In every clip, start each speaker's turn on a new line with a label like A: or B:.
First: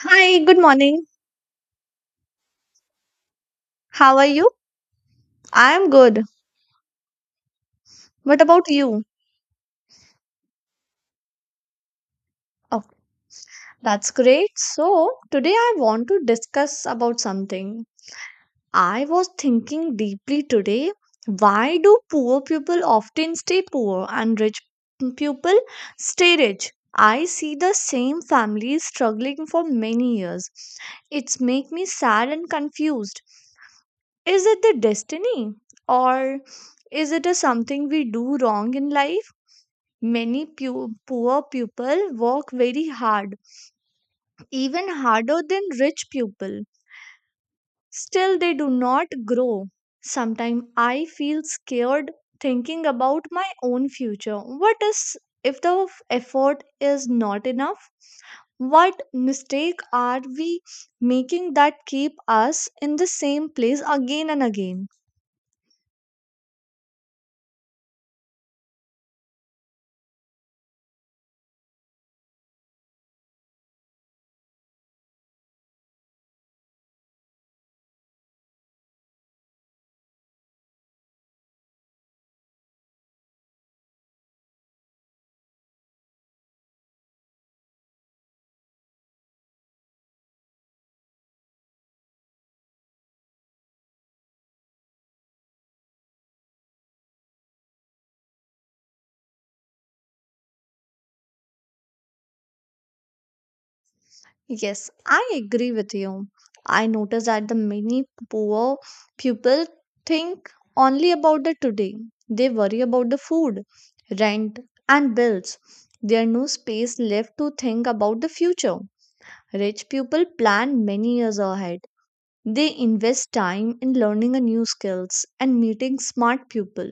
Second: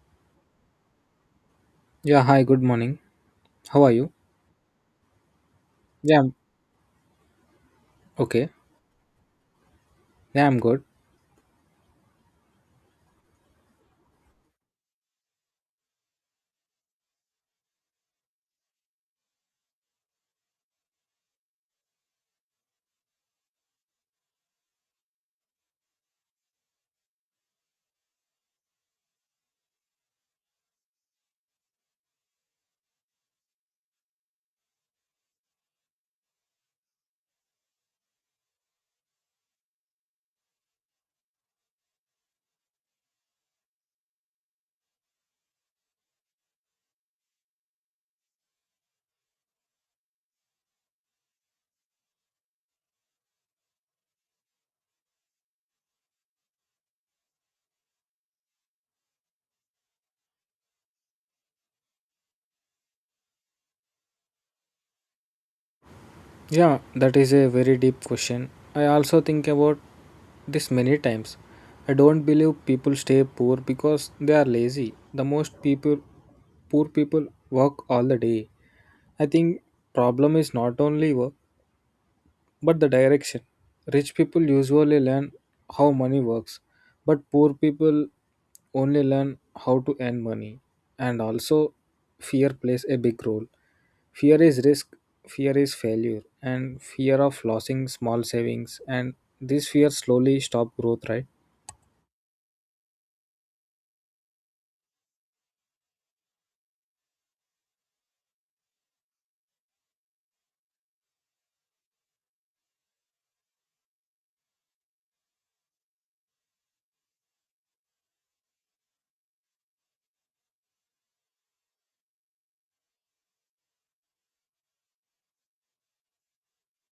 A: Hi, good morning.
B: Yeah, hi, good morning. How are you?
A: How are you? I'm
B: Yeah,
A: good.
B: I'm
A: What
B: okay.
A: about you?
B: Yeah, I'm good.
A: Oh, that's great. So, today I want to discuss about something. I was thinking deeply today, why do poor people often stay poor and rich people stay rich? I see the same families struggling for many years. It's make me sad and confused. Is it the destiny or is it a something we do wrong in life? Many poor people work very hard, even harder than rich people. Still, they do not grow. Sometimes I feel scared thinking about my own future. What is if the effort is not enough? What mistake are we making that keep us in the same place again and again?
B: Yeah, that is a very deep question. I also think about this many times. I don't believe people stay poor because they are lazy. The most people poor people work all the day. I think problem is not only work, but the direction. Rich people usually learn how money works, but poor people only learn how to earn money. And also, fear plays a big role. Fear is risk, fear is failure, and fear of losing small savings. And this fear slowly stop growth, right?
A: Yes, I agree with you. I notice that the many poor people think only about the today. They worry about the food, rent, and bills. There no space left to think about the future. Rich people plan many years ahead. They invest time in learning a new skills and meeting smart people.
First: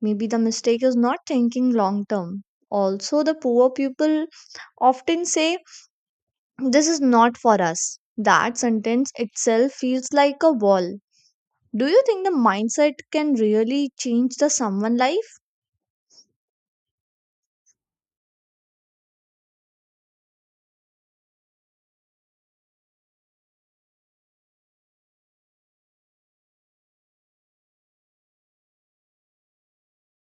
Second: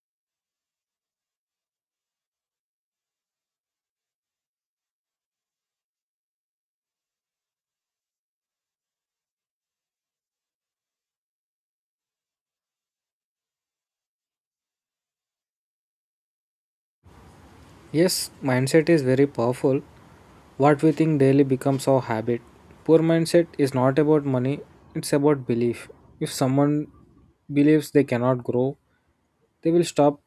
A: Maybe the mistake is not thinking long term. Also, the poor people often say this is not for us. That sentence itself feels like a wall. Do you think the mindset can really change the someone life?
B: Yes, mindset is very powerful. What we think daily becomes our habit. Poor mindset is not about money, it's about belief. If someone believes they cannot grow, they will stop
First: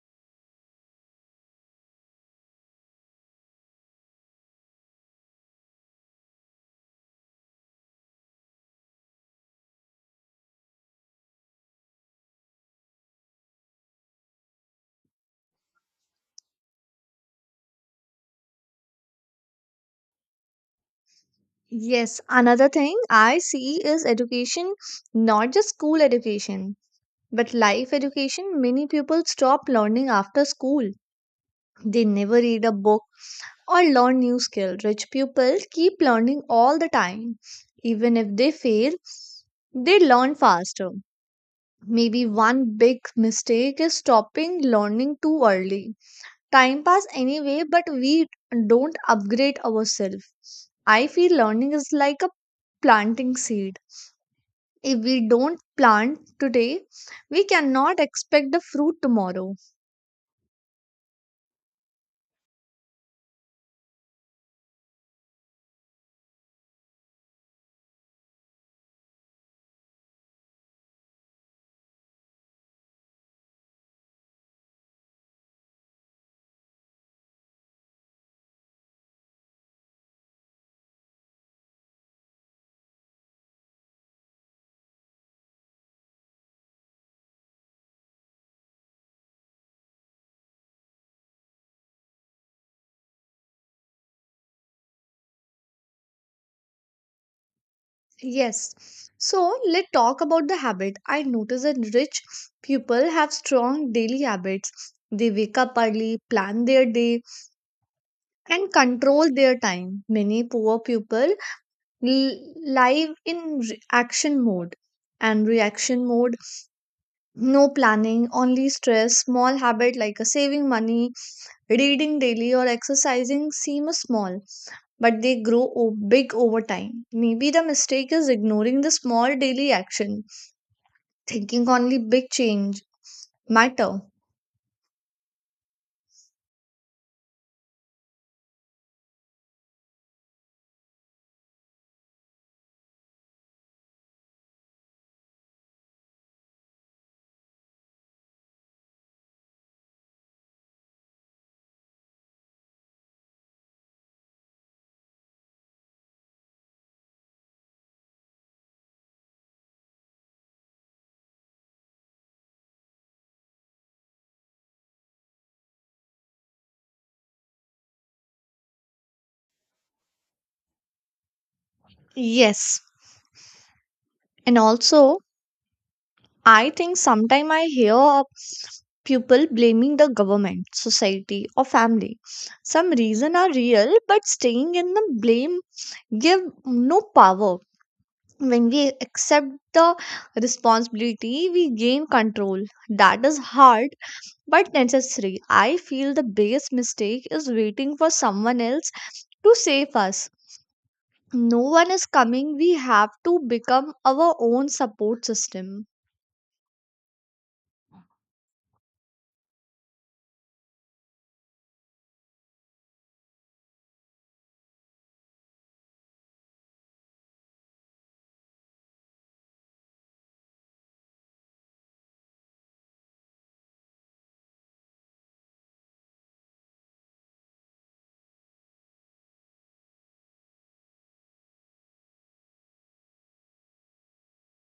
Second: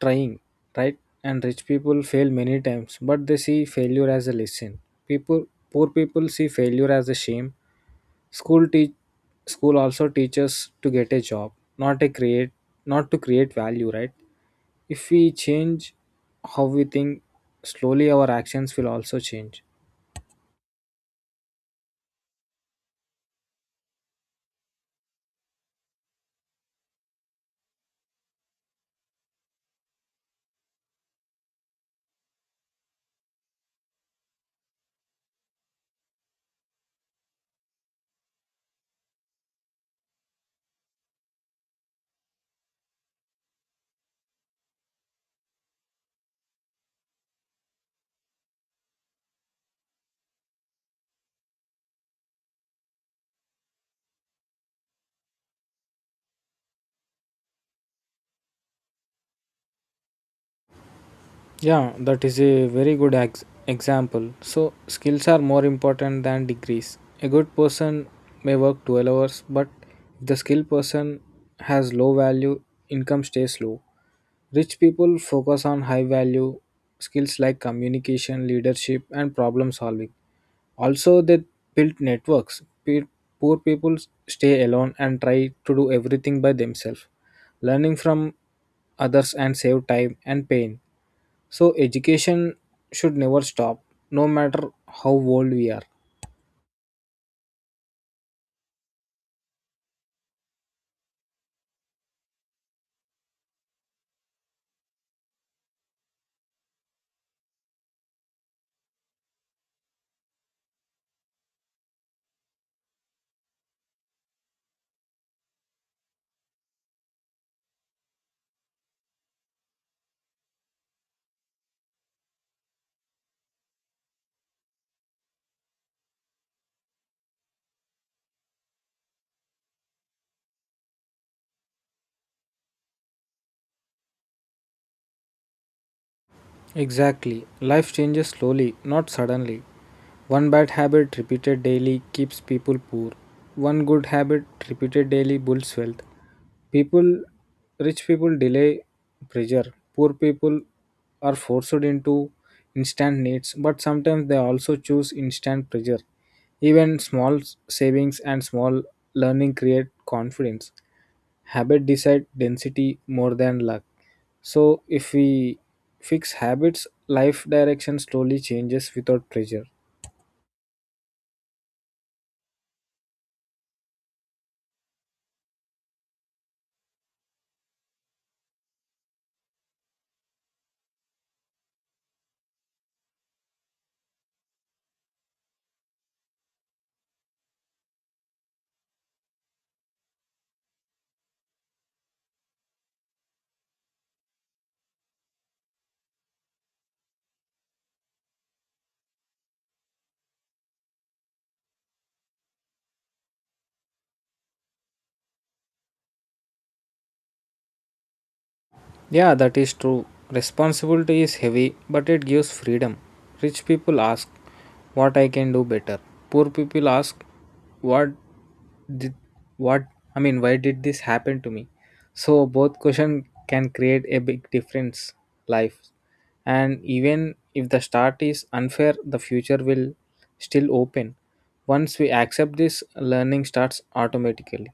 B: trying, right? And rich people fail many times, but they see failure as a lesson. People, poor people see failure as a shame. School teach, school also teaches to get a job, not a create, not to create value, right? If we change how we think, slowly our actions will also change.
A: Yes, another thing I see is education, not just school education, but life education. Many people stop learning after school. They never read a book or learn new skill. Rich people keep learning all the time. Even if they fail, they learn faster. Maybe one big mistake is stopping learning too early. Time pass anyway, but we don't upgrade ourselves. I feel learning is like a planting seed. If we don't plant today, we cannot expect the fruit tomorrow.
B: Yeah, that is a very good example. So, skills are more important than degrees. A good person may work 12 hours, but if the skilled person has low value, income stays low. Rich people focus on high value skills like communication, leadership, and problem solving. Also, they build networks. Poor people stay alone and try to do everything by themselves, learning from others and save time and pain. So, education should never stop, no matter how old we are.
A: Yes. So let's talk about the habit. I notice that rich people have strong daily habits. They wake up early, plan their day, and control their time. Many poor people l- live in re- action mode and reaction mode, no planning, only stress. Small habit like a saving money, reading daily, or exercising seem a small, but they grow big over time. Maybe the mistake is ignoring the small daily action, thinking only big change matter.
B: Exactly. Life changes slowly, not suddenly. One bad habit repeated daily keeps people poor. One good habit repeated daily builds wealth. People, rich people delay pressure. Poor people are forced into instant needs, but sometimes they also choose instant pressure. Even small savings and small learning create confidence. Habit decide density more than luck. So if we fix habits, life direction slowly changes without pressure.
A: Yes, and also I think sometimes I hear of people blaming the government, society, or family. Some reasons are real, but staying in the blame give no power. When we accept the responsibility, we gain control. That is hard but necessary. I feel the biggest mistake is waiting for someone else to save us. No one is coming, we have to become our own support system.
B: Yeah, that is true. Responsibility is heavy but it gives freedom. Rich people ask, what I can do better? Poor people ask, what did what I mean why did this happen to me? So both question can create a big difference life. And even if the start is unfair, the future will still open. Once we accept this, learning starts automatically.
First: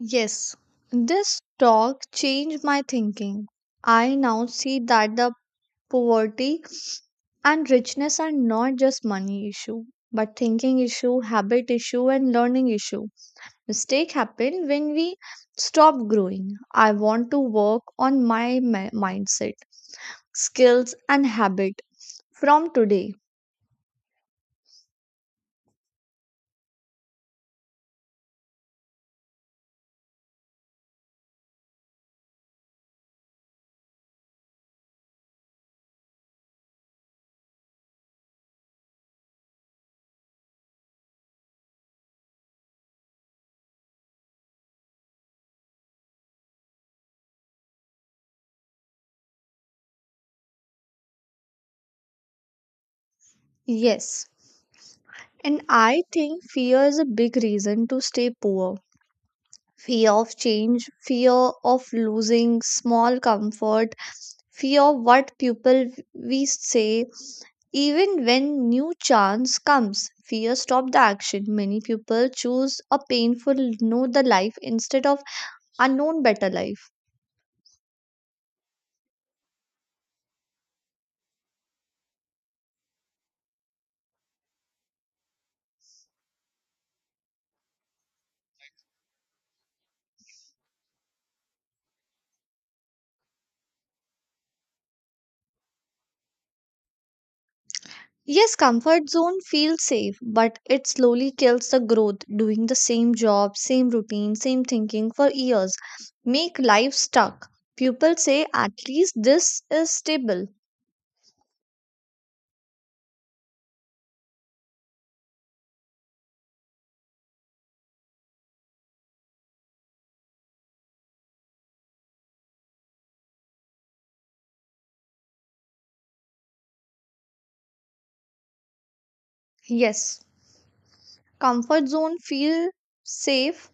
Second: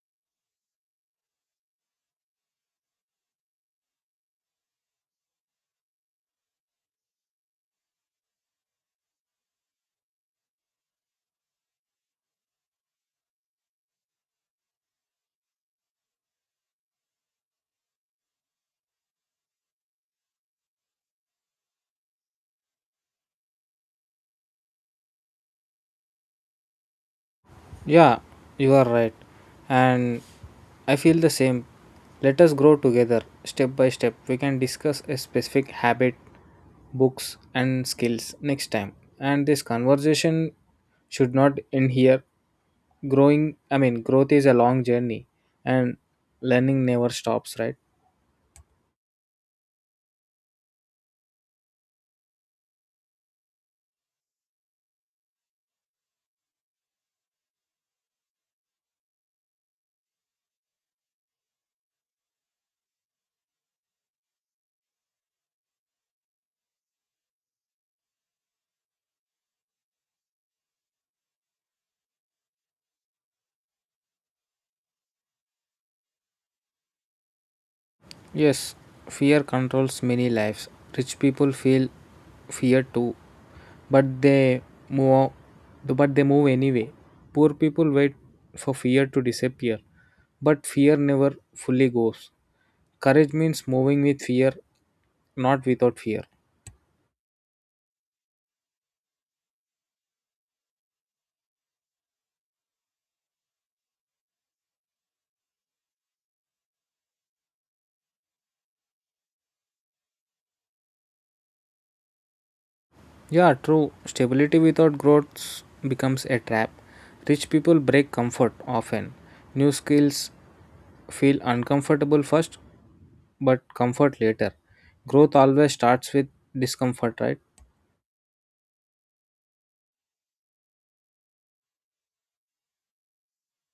A: Yes, this talk changed my thinking. I now see that the poverty and richness are not just money issue, but thinking issue, habit issue, and learning issue. Mistake happen when we stop growing. I want to work on my mindset, skills, and habit from today.
B: Yeah, you are right, and I feel the same. Let us grow together step by step. We can discuss a specific habit, books, and skills next time. And this conversation should not end here. Growth is a long journey and learning never stops, right?
A: Yes, and I think fear is a big reason to stay poor. Fear of change, fear of losing small comfort, fear of what people we say, even when new chance comes. Fear stop the action. Many people choose a painful know the life instead of unknown better life.
B: Yes, fear controls many lives. Rich people feel fear too, but they move, but they move anyway. Poor people wait for fear to disappear, but fear never fully goes. Courage means moving with fear, not without fear.
A: Yes, comfort zone feels safe, but it slowly kills the growth. Doing the same job, same routine, same thinking for years make life stuck. People say at least this is stable.
B: Yeah, true. Stability without growth becomes a trap. Rich people break comfort often. New skills feel uncomfortable first, but comfort later. Growth always starts with discomfort, right?
A: Yes. Comfort zone feel safe,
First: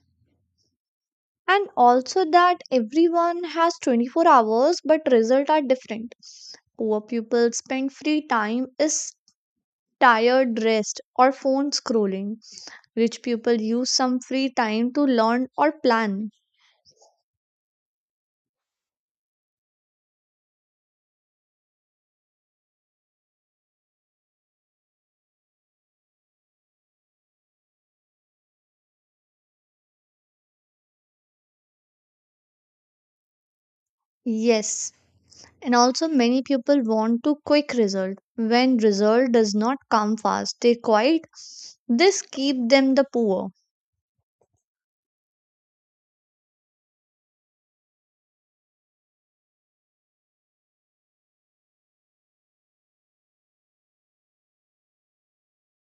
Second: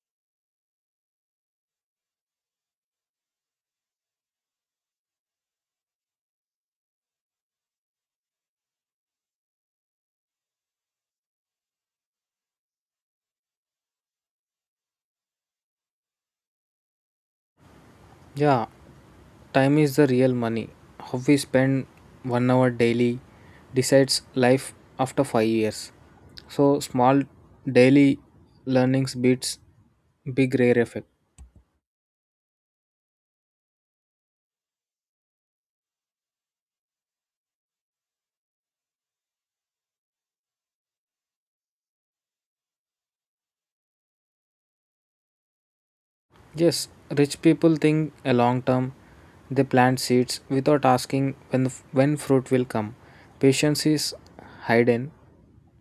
A: and also that everyone has 24 hours but results are different. Poor people spend free time is tired rest or phone scrolling. Rich people use some free time to learn or plan.
B: Yeah, time is the real money. How we spend 1 hour daily decides life after 5 years. So, small daily learnings beats big rare effect.
A: Yes, and also many people want to quick result. When result does not come fast they quite, this keep them the poor.
B: Yes, rich people think a long term. They plant seeds without asking when fruit will come. Patience is hidden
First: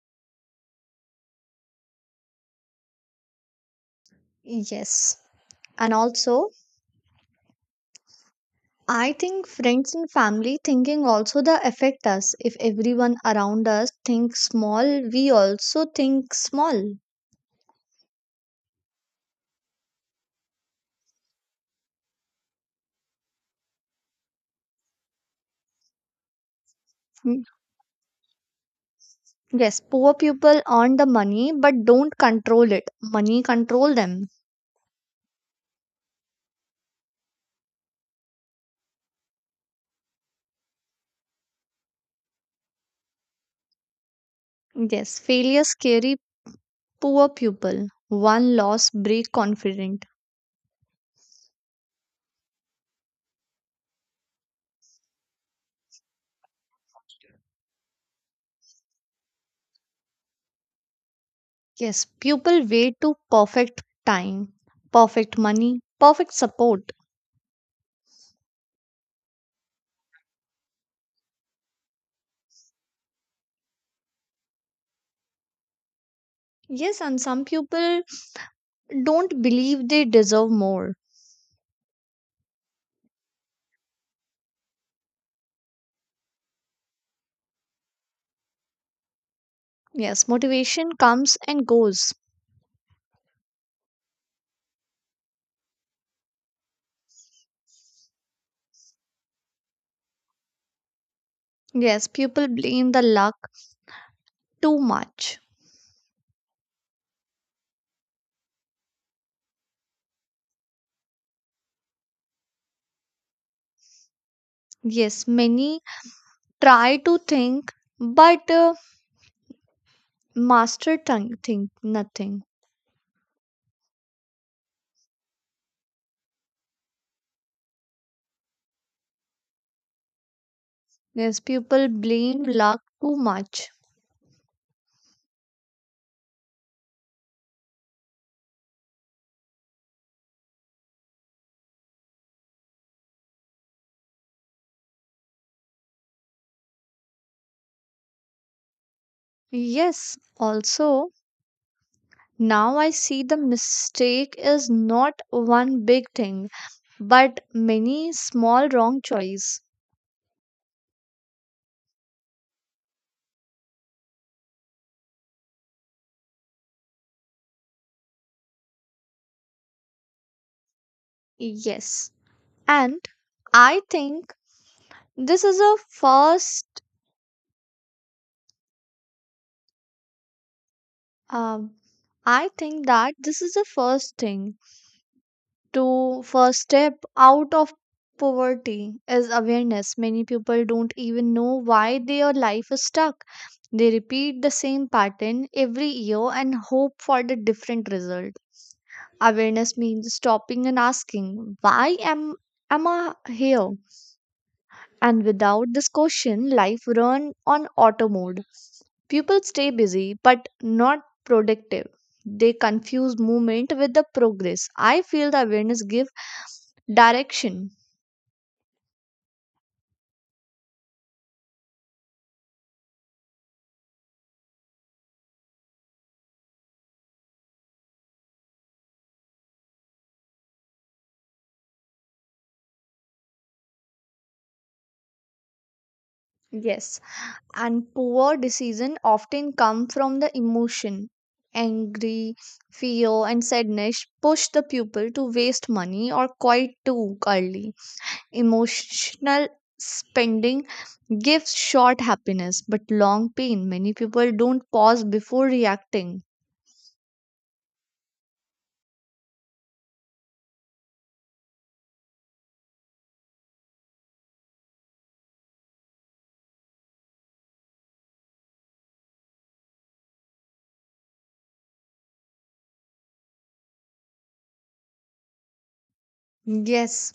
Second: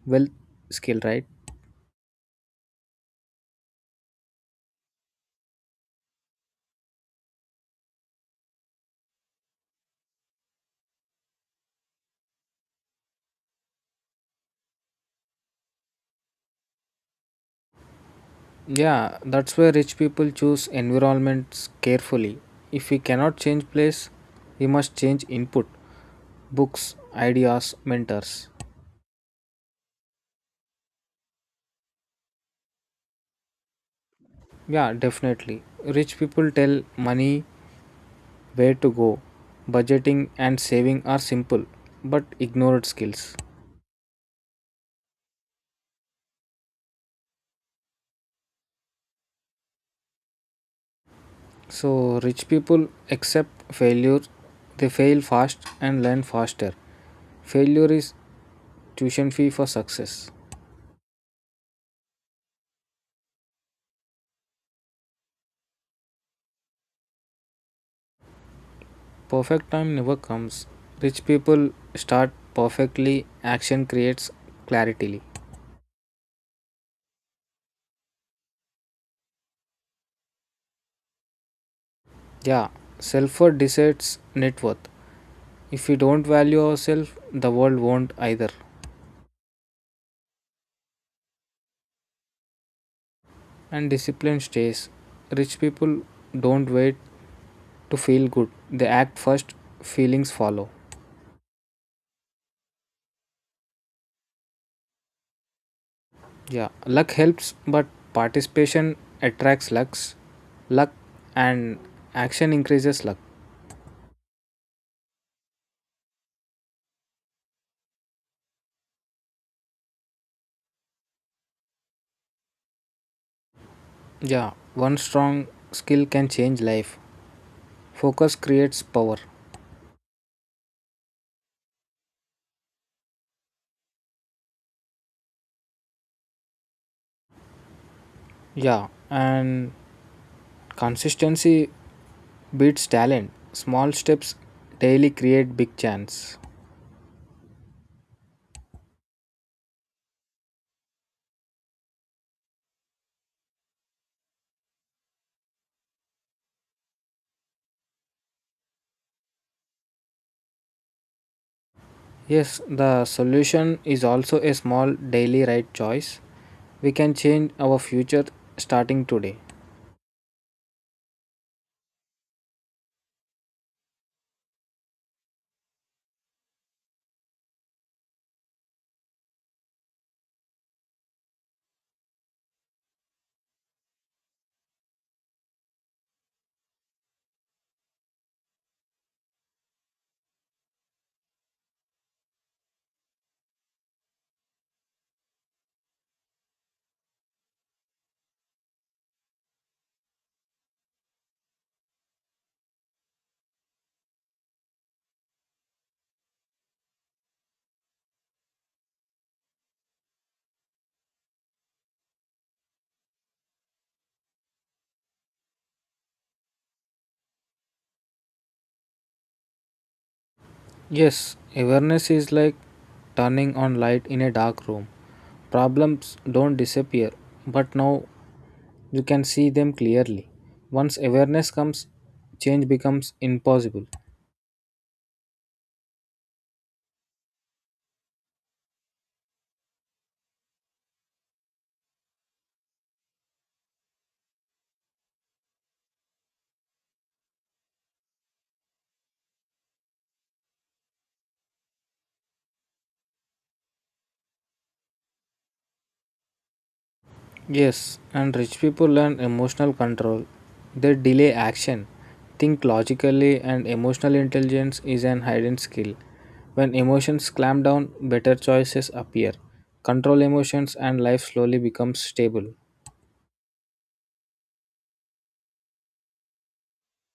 B: wealth skill, right?
A: Yes, and also I think friends and family thinking also the affect us. If everyone around us thinks small, we also think small.
B: Yeah, that's why rich people choose environments carefully. If we cannot change place, we must change input, books,
A: Hmm.
B: ideas, mentors.
A: Yes, poor people earn the money but don't control it. Money control them.
B: Yeah, definitely. Rich people tell money where to go. Budgeting and saving are simple but ignored skills.
A: Yes, failure scary poor people. One loss break confident.
B: So, rich people accept failure, they fail fast and learn faster. Failure is tuition fee for success.
A: Yes, people wait to perfect time, perfect money, perfect support.
B: Perfect time never comes. Rich people start perfectly, action creates clarity.
A: Yes, and some people don't believe they deserve more.
B: Yeah, self worth decides net worth. If we don't value ourselves, the world won't either.
A: Yes, motivation comes and goes.
B: And discipline stays. Rich people don't wait to feel good, they act first, feelings follow.
A: Yes, people blame the luck too much.
B: Yeah, luck helps, but participation attracts lucks. Luck and action increases luck.
A: Yes, many try to think but master tongue think nothing.
B: Yeah, one strong skill can change life. Focus creates power.
A: Yes, people blame luck too much.
B: Yeah, and consistency beats talent. Small steps daily create big chance.
A: Yes, also now I see the mistake is not one big thing but many small wrong choice.
B: Yes, the solution is also a small daily right choice. We can change our future starting today.
A: Yes, and I think this is a first Um, I think that this is the first thing to first step out of poverty is awareness. Many people don't even know why their life is stuck. They repeat the same pattern every year and hope for the different result. Awareness means stopping and asking, why am I here? And without this question, life run on auto mode. People stay busy but not productive. They confuse movement with the progress. I feel the awareness give direction.
B: Yes, awareness is like turning on light in a dark room. Problems don't disappear, but now you can see them clearly. Once awareness comes, change becomes impossible.
A: Yes. And poor decision often come from the emotion. Angry, fear, and sadness push the pupil to waste money or quit too early. Emotional spending gives short happiness but long pain. Many people don't pause before reacting.
B: Yes, and rich people learn emotional control. They delay action, think logically, and emotional intelligence is an hidden skill. When emotions clamp down, better choices appear. Control emotions and life slowly becomes stable.
A: Yes.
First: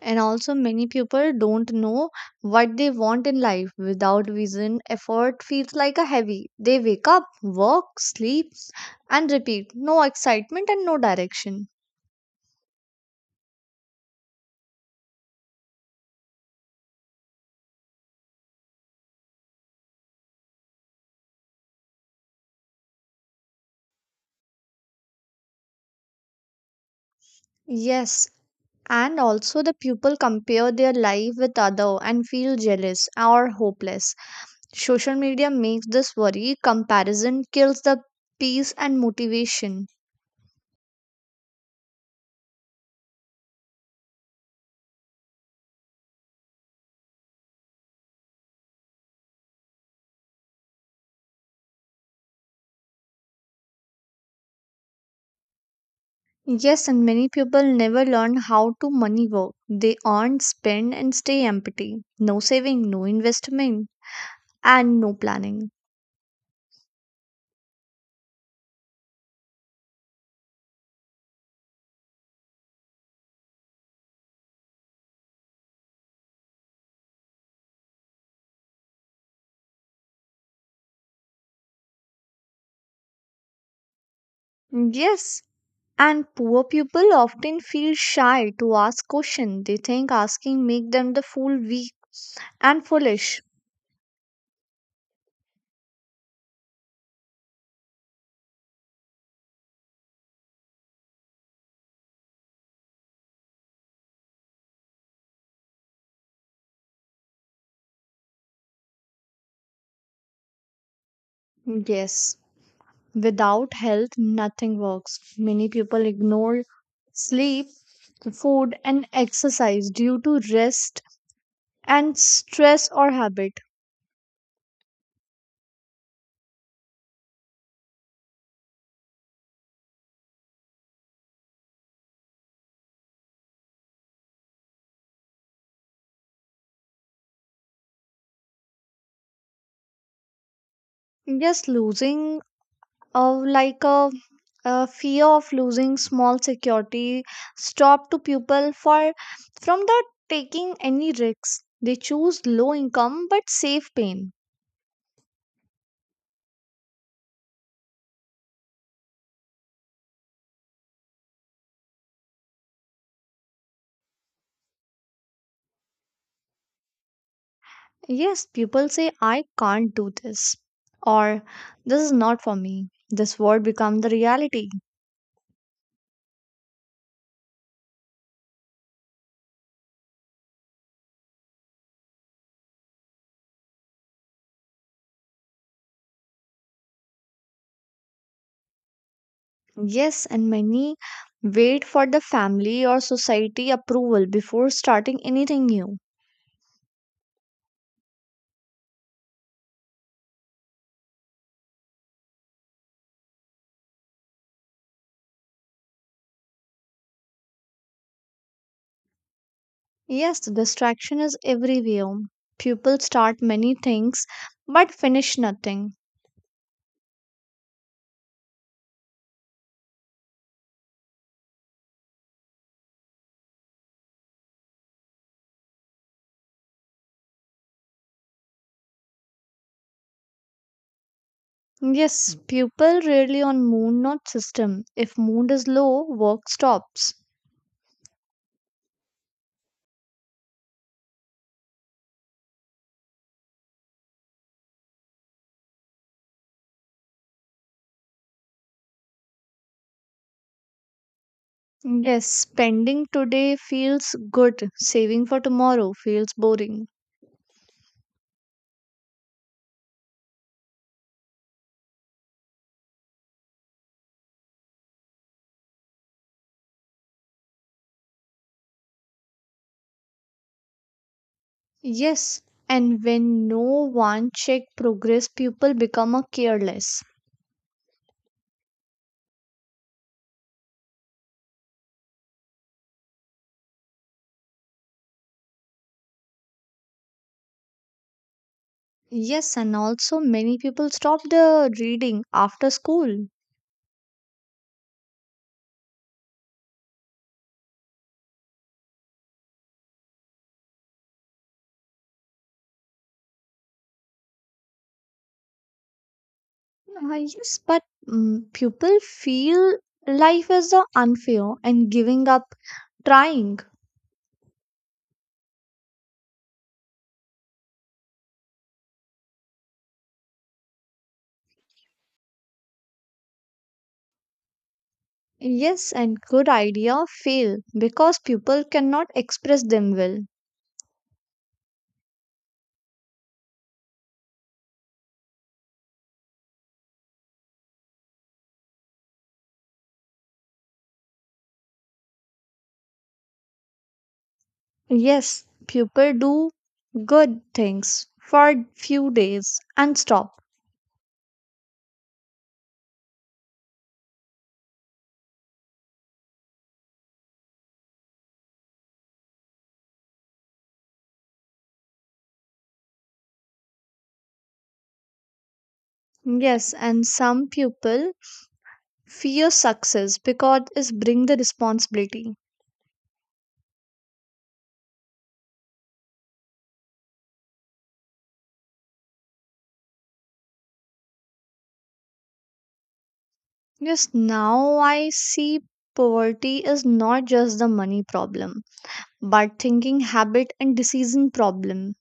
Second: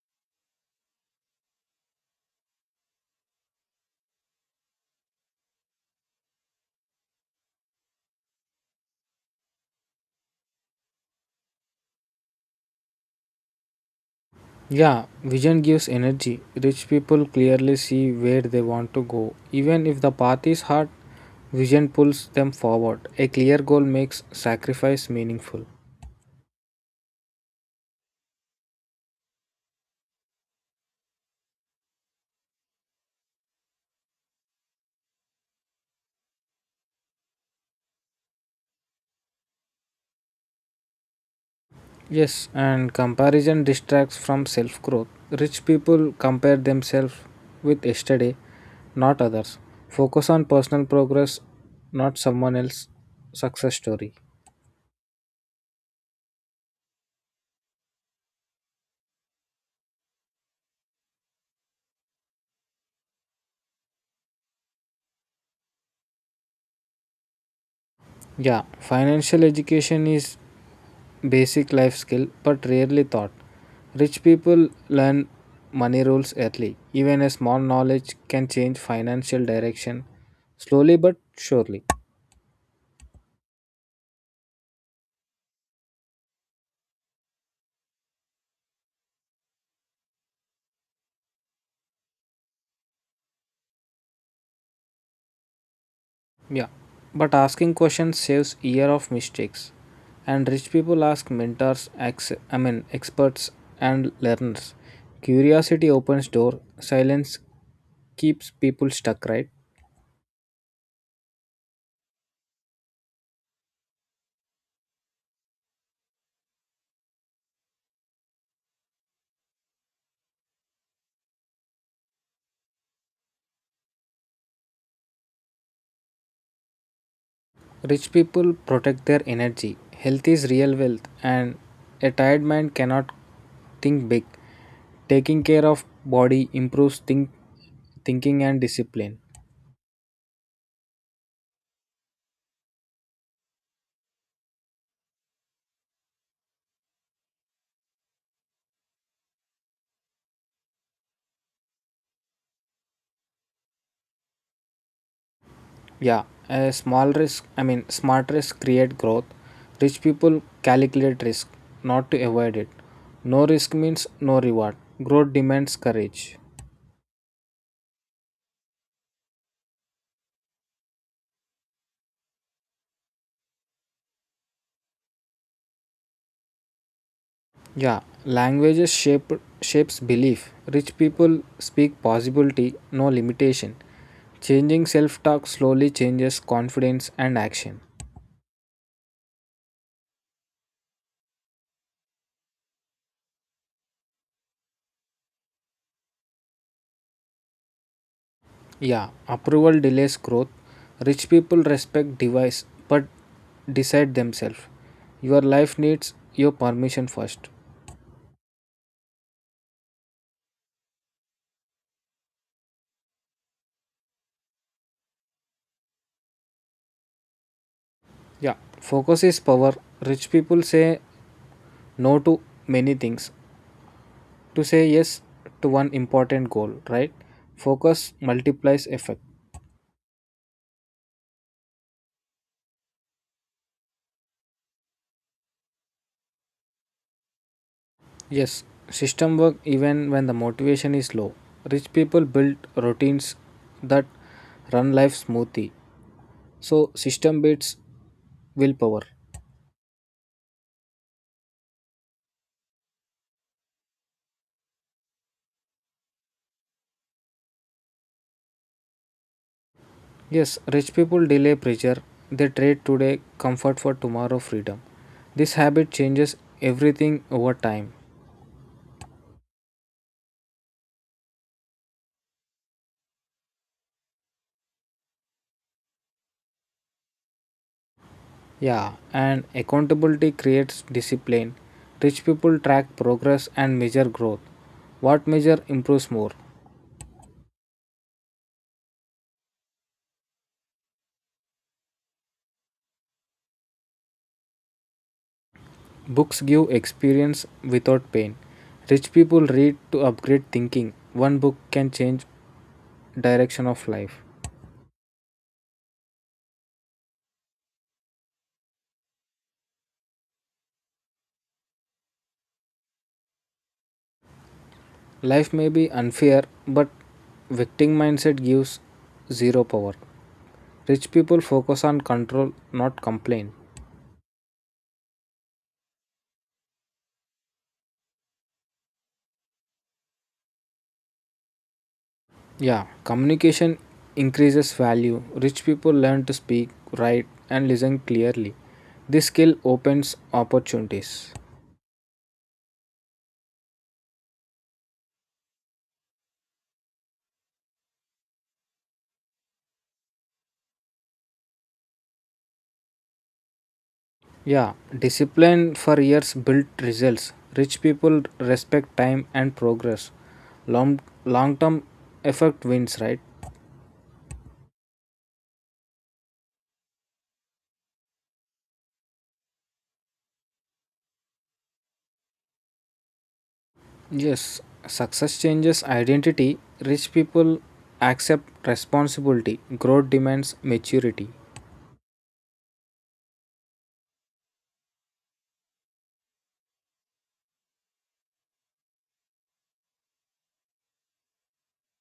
A: And also, many people don't know what they want in life. Without vision, effort feels like a heavy. They wake up, work, sleep, and repeat. No excitement and no direction.
B: Yeah, vision gives energy. Rich people clearly see where they want to go. Even if the path is hard, vision pulls them forward. A clear goal makes sacrifice meaningful.
A: Yes. And also, the people compare their life with other and feel jealous or hopeless. Social media makes this worry. Comparison kills the peace and motivation.
B: Yes, and comparison distracts from self growth. Rich people compare themselves with yesterday, not others. Focus on personal progress, not someone else's success story.
A: Yes, and many people never learn how to money work. They earn, spend, and stay empty. No saving, no investment, and no planning.
B: Yeah, financial education is basic life skill but rarely taught. Rich people learn money rules early. Even a small knowledge can change financial direction slowly but surely.
A: Yes, and poor people often feel shy to ask questions. They think asking make them the fool, weak, and foolish.
B: Yeah. But asking questions saves year of mistakes. And rich people ask mentors, experts and learners. Curiosity opens door, silence keeps people stuck, right?
A: Yes, without health, nothing works. Many people ignore sleep, food, and exercise due to rest and stress or habit.
B: Rich people protect their energy. Health is real wealth, and a tired mind cannot think big. Taking care of body improves thinking and discipline.
A: Yes, losing uh, like a, a fear of losing small security stop to people for from the taking any risks. They choose low income but safe pain.
B: Yeah, a small risk, I mean, smart risk create growth. Rich people calculate risk, not to avoid it. No risk means no reward. Growth demands courage.
A: Yes, people say I can't do this, or this is not for me. This word become the reality.
B: Yeah, languages shapes belief. Rich people speak possibility, no limitation. Changing self-talk slowly changes confidence and action.
A: Yes, and many wait for the family or society approval before starting anything new.
B: Yeah, approval delays growth. Rich people respect device but decide themselves. Your life needs your permission first.
A: Yes, distraction is everywhere. People start many things but finish nothing.
B: Yeah, focus is power. Rich people say no to many things to say yes to one important goal, right? Focus multiplies effect.
A: Yes, people rarely on mood not system. If mood is low, work stops.
B: Yes, system work even when the motivation is low. Rich people build routines that run life smoothly. So system beats willpower.
A: Yes, spending today feels good, saving for tomorrow feels boring.
B: Yes, rich people delay pressure. They trade today comfort for tomorrow freedom. This habit changes everything over time.
A: Yes, and when no one check progress, people become a careless.
B: Yeah, and accountability creates discipline. Rich people track progress and measure growth. What measure improves more?
A: Yes, and also many people stop the reading after school.
B: Books give experience without pain. Rich people read to upgrade thinking. One book can change direction of life.
A: Yes, but people feel life is unfair and giving up trying.
B: Life may be unfair, but victim mindset gives zero power. Rich people focus on control, not complain.
A: Yes, and good idea fail because people cannot express them well.
B: Yeah, communication increases value. Rich people learn to speak, write, and listen clearly. This skill opens opportunities.
A: Yes, people do good things for few days and stop.
B: Yeah, discipline for years built results. Rich people respect time and progress. Long long term effect wins, right?
A: Yes, and some people fear success because it bring the responsibility.
B: Yes, success changes identity. Rich people accept responsibility. Growth demands maturity.
A: Yes, now I see poverty is not just the money problem, but thinking habit and decision problem.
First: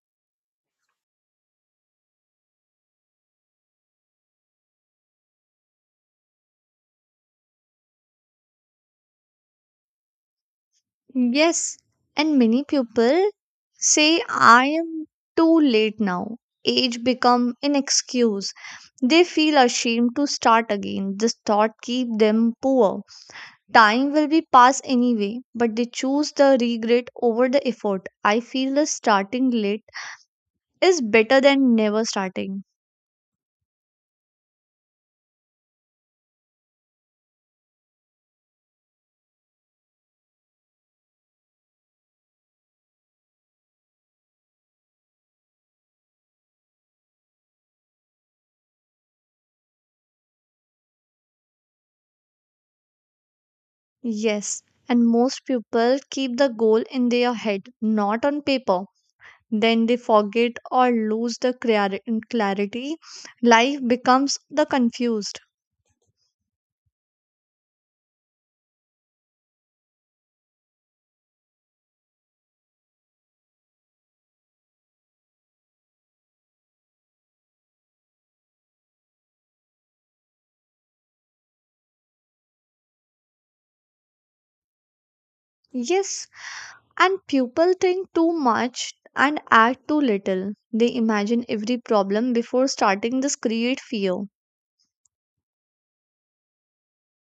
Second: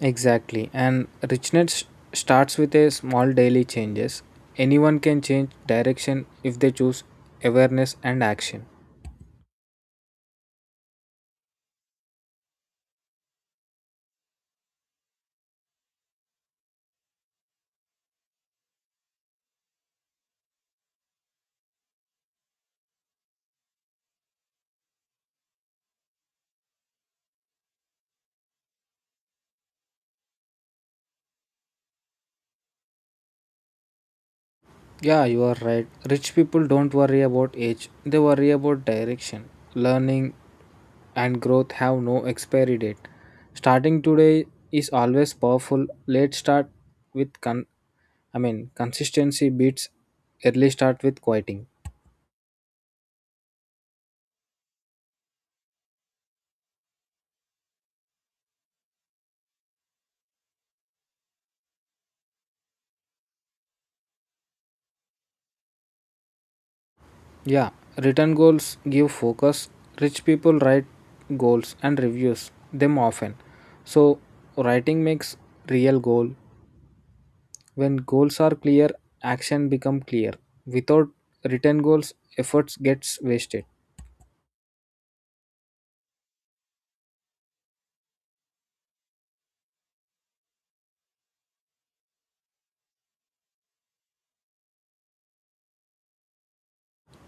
B: Exactly. And richness starts with a small daily changes. Anyone can change direction if they choose awareness and action.
A: Yes, and many people say I am too late now. Age become an excuse. They feel ashamed to start again. This thought keep them poor. Time will be passed anyway, but they choose the regret over the effort. I feel the starting late is better than never starting.
B: Yeah, you are right. Rich people don't worry about age, they worry about direction. Learning and growth have no expiry date. Starting today is always powerful. Late start with consistency beats early start with quieting.
A: Yes, and most people keep the goal in their head, not on paper. Then they forget or lose the clarity. Life becomes the confused.
B: Yeah, written goals give focus. Rich people write goals and reviews them often. So writing makes real goal. When goals are clear, action become clear. Without written goals, efforts gets wasted.
A: Yes, and people think too much and act too little. They imagine every problem before starting, this create fear.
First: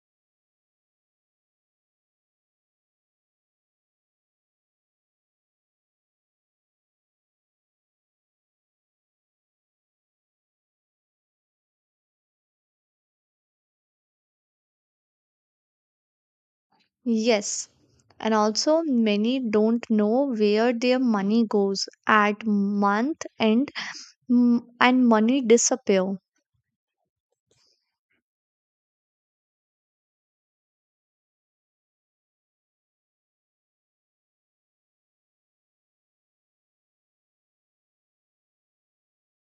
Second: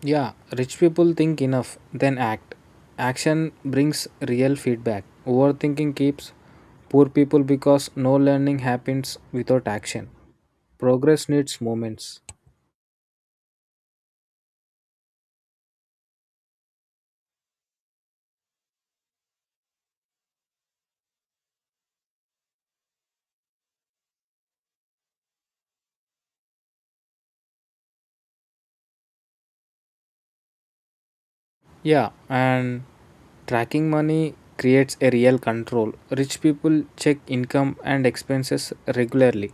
B: Yeah, rich people think enough, then act. Action brings real feedback. Overthinking keeps poor people because no learning happens without action. Progress needs moments.
A: Yes, and also many don't know where their money goes at month end, and money disappear.
B: Yeah, and tracking money creates a real control. Rich people check income and expenses regularly.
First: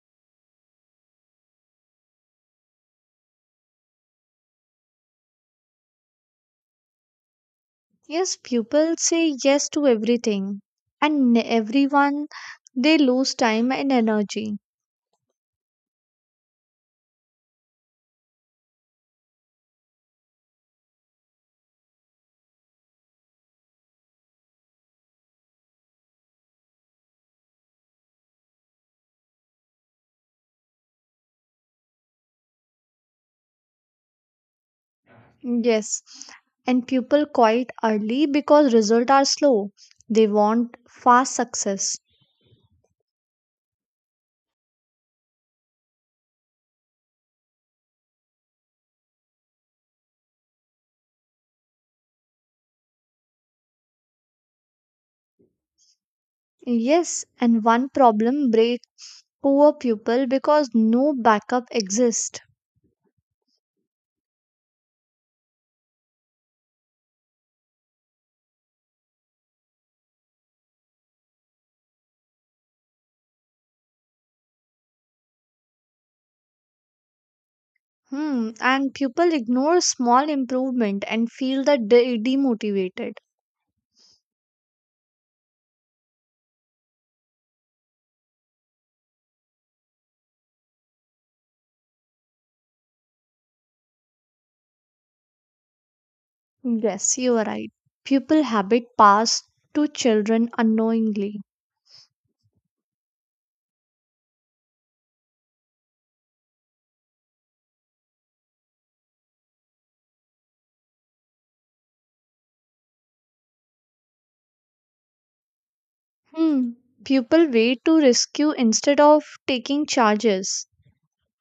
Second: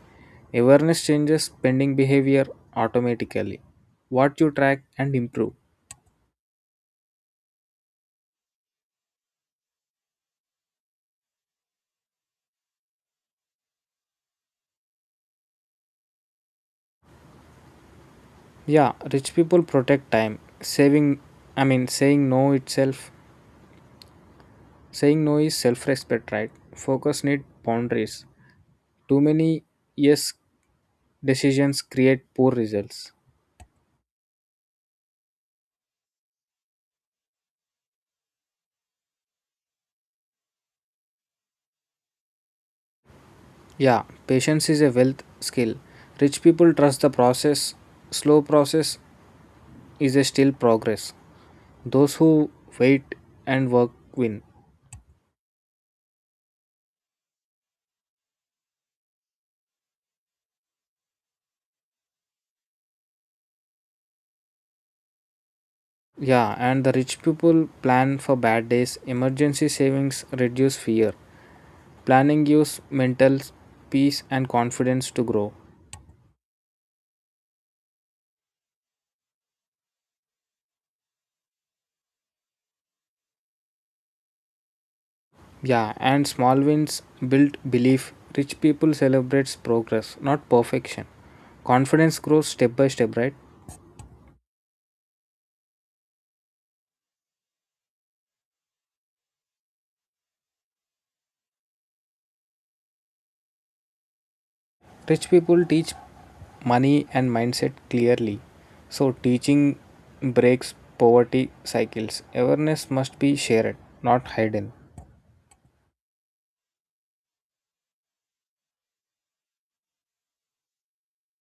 B: Awareness changes spending behavior automatically. What you track and improve.
A: Yes, pupils say yes to everything, and everyone, they lose time and energy.
B: Yeah, rich people protect time. Saying no itself. Saying no is self respect, right? Focus need boundaries. Too many yes decisions create poor results.
A: Yes, and pupil quite early because results are slow. They want fast success.
B: Yeah, patience is a wealth skill. Rich people trust the process. Slow process is a still progress. Those who wait and work win.
A: Yes, and one problem break poor pupil because no backup exists.
B: Yeah, and the rich people plan for bad days. Emergency savings reduce fear. Planning gives mental peace and confidence to grow.
A: Hmm, and pupil ignore small improvement and feel that demotivated.
B: Yeah, and small wins build belief. Rich people celebrates progress, not perfection. Confidence grows step by step, right?
A: Yes, you are right. Pupil habit pass to children unknowingly.
B: Rich people teach money and mindset clearly, so teaching breaks poverty cycles. Awareness must be shared, not hidden.
A: Hmm. People wait to rescue instead of taking charges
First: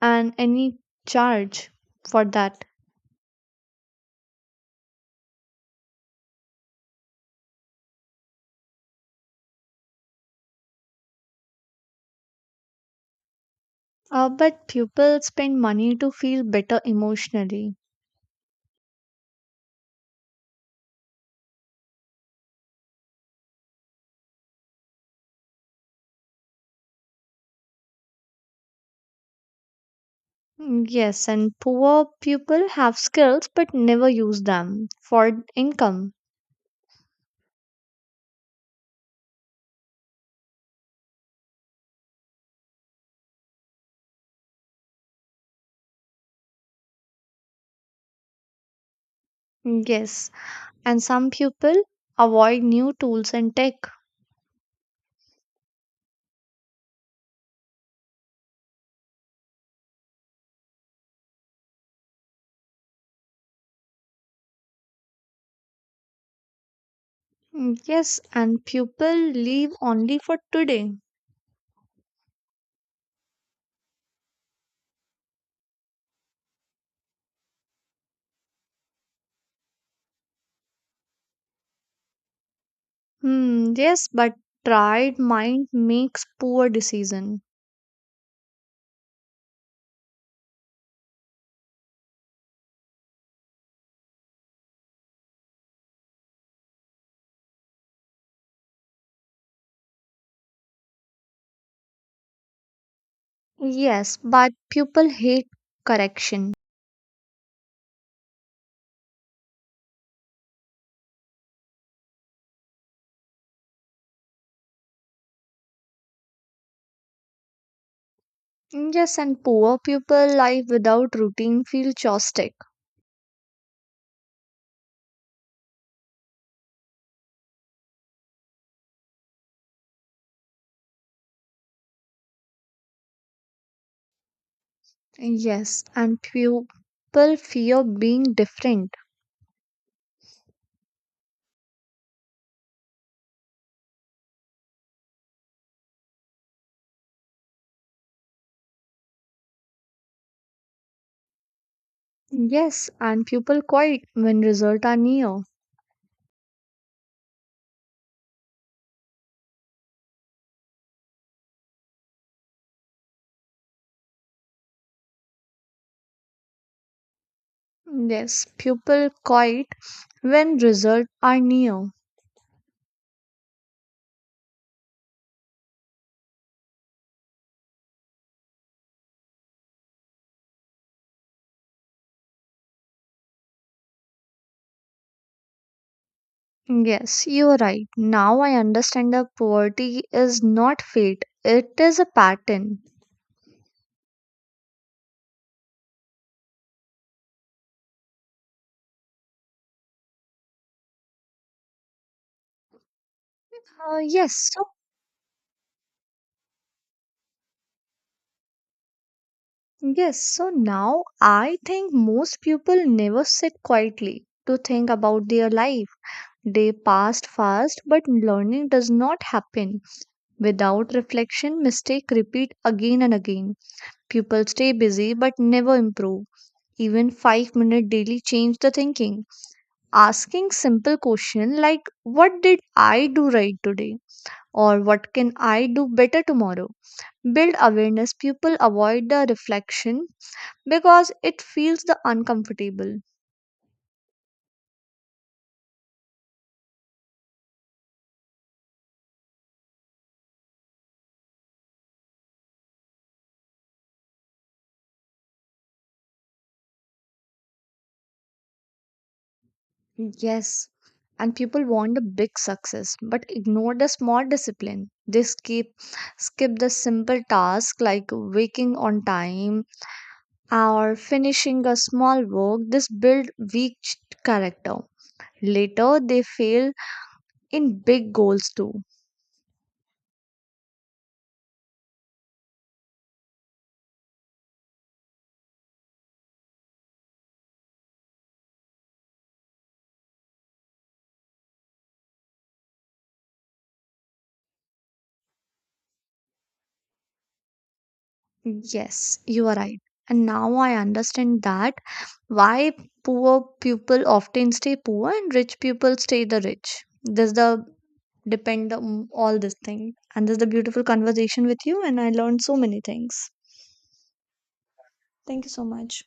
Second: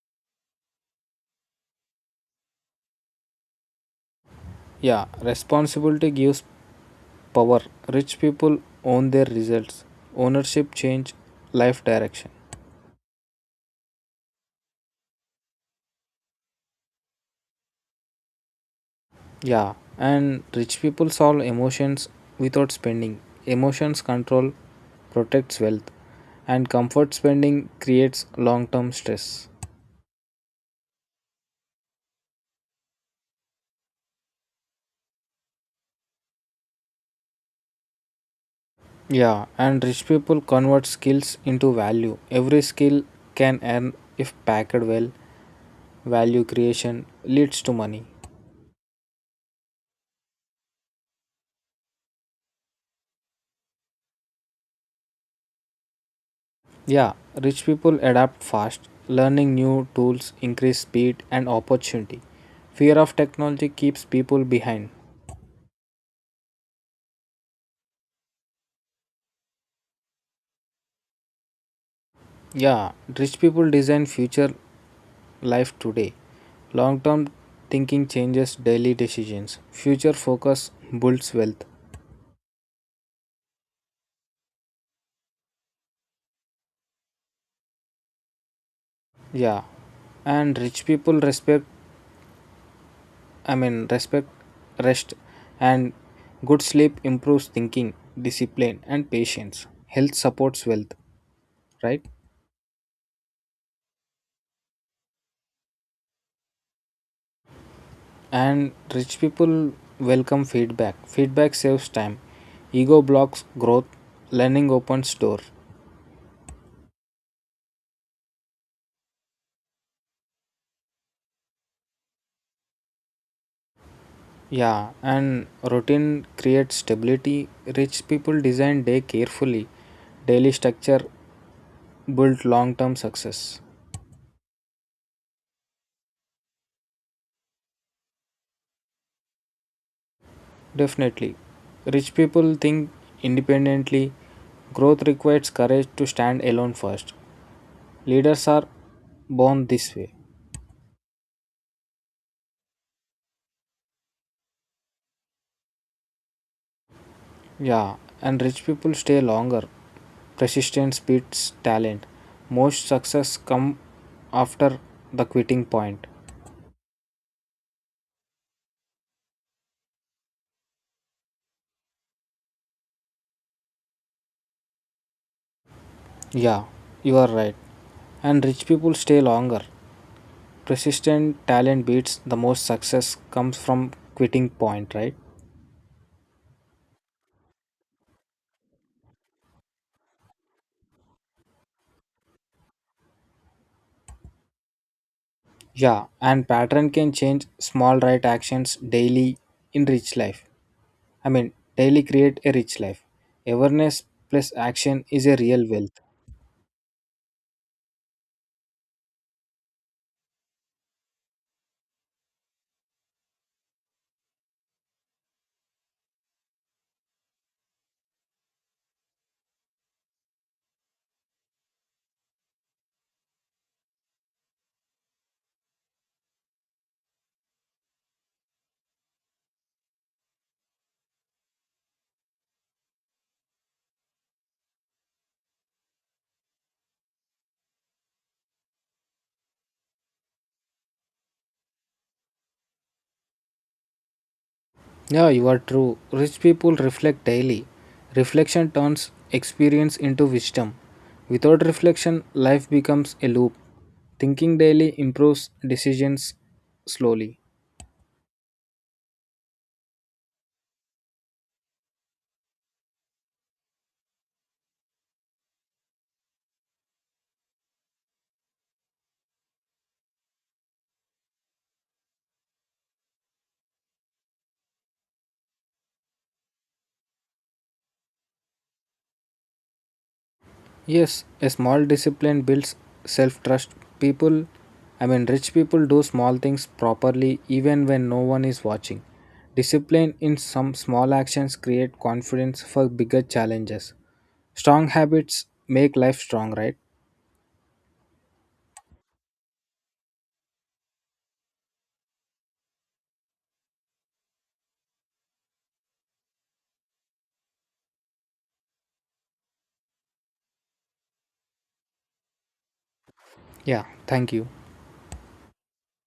A: and any charge for that.
B: Yeah, responsibility gives power. Rich people own their results. Ownership change life direction.
A: But people spend money to feel better emotionally.
B: Yeah, and rich people solve emotions without spending. Emotions control protects wealth, and comfort spending creates long term stress.
A: Yes, and poor people have skills but never use them for income.
B: Yeah, and rich people convert skills into value. Every skill can earn if packed well. Value creation leads to money.
A: Yes, and some people avoid new tools and tech.
B: Yeah, rich people adapt fast. Learning new tools increase speed and opportunity. Fear of technology keeps people behind.
A: Yes, and people live only for today.
B: Yeah, rich people design future life today. Long-term thinking changes daily decisions. Future focus builds wealth.
A: Hmm, yes, but pride mind makes poor decision.
B: Yeah, and rich people respect, rest, and good sleep improves thinking, discipline, and patience. Health supports wealth, right?
A: Yes, but people hate correction.
B: And rich people welcome feedback. Feedback saves time. Ego blocks growth. Learning opens door.
A: Yes, and poor people life without routine feel chaotic.
B: Yeah, and routine creates stability. Rich people design day carefully. Daily structure build long-term success.
A: Yes, and people fear being different.
B: Definitely. Rich people think independently. Growth requires courage to stand alone first. Leaders are born this way.
A: Yes, and people quiet when results are near.
B: Yeah, and rich people stay longer. Persistence beats talent. Most success come after the quitting point.
A: Yes, people quiet when results are near.
B: Yeah, you are right. And rich people stay longer. Persistent talent beats the most success comes from quitting point, right?
A: Yes, you're right. Now I understand that poverty is not fate, it is a pattern.
B: Yeah, and pattern can change small right actions daily in rich life. I mean, daily create a rich life.
A: Uh,
B: Awareness
A: yes,
B: plus
A: so
B: action is a real wealth.
A: Yes, so now I think most people never sit quietly to think about their life. They passed fast, but learning does not happen. Without reflection, mistake repeat again and again. People stay busy but never improve. Even 5-minute daily change the thinking. Asking simple question like what did I do right today or what can I do better tomorrow? Build awareness. People avoid the reflection because it feels the uncomfortable.
B: Yeah, you are true. Rich people reflect daily. Reflection turns experience into wisdom. Without reflection, life becomes a loop. Thinking daily improves decisions slowly.
A: Yes, and people want a big success but ignore the small discipline. They skip the simple task like waking on time or finishing a small work. This build weak character. Later they fail in big goals too.
B: Yes, a small discipline builds self trust. People, rich people do small things properly even when no one is watching. Discipline in some small actions create confidence for bigger challenges. Strong habits make life strong, right?
A: Yes, you are right. And now I understand that why poor people often stay poor and rich people stay the rich. This the depend on all this thing. And this is a beautiful conversation with you, and I learned so many things.
B: Yeah, thank you.
A: Thank you so much.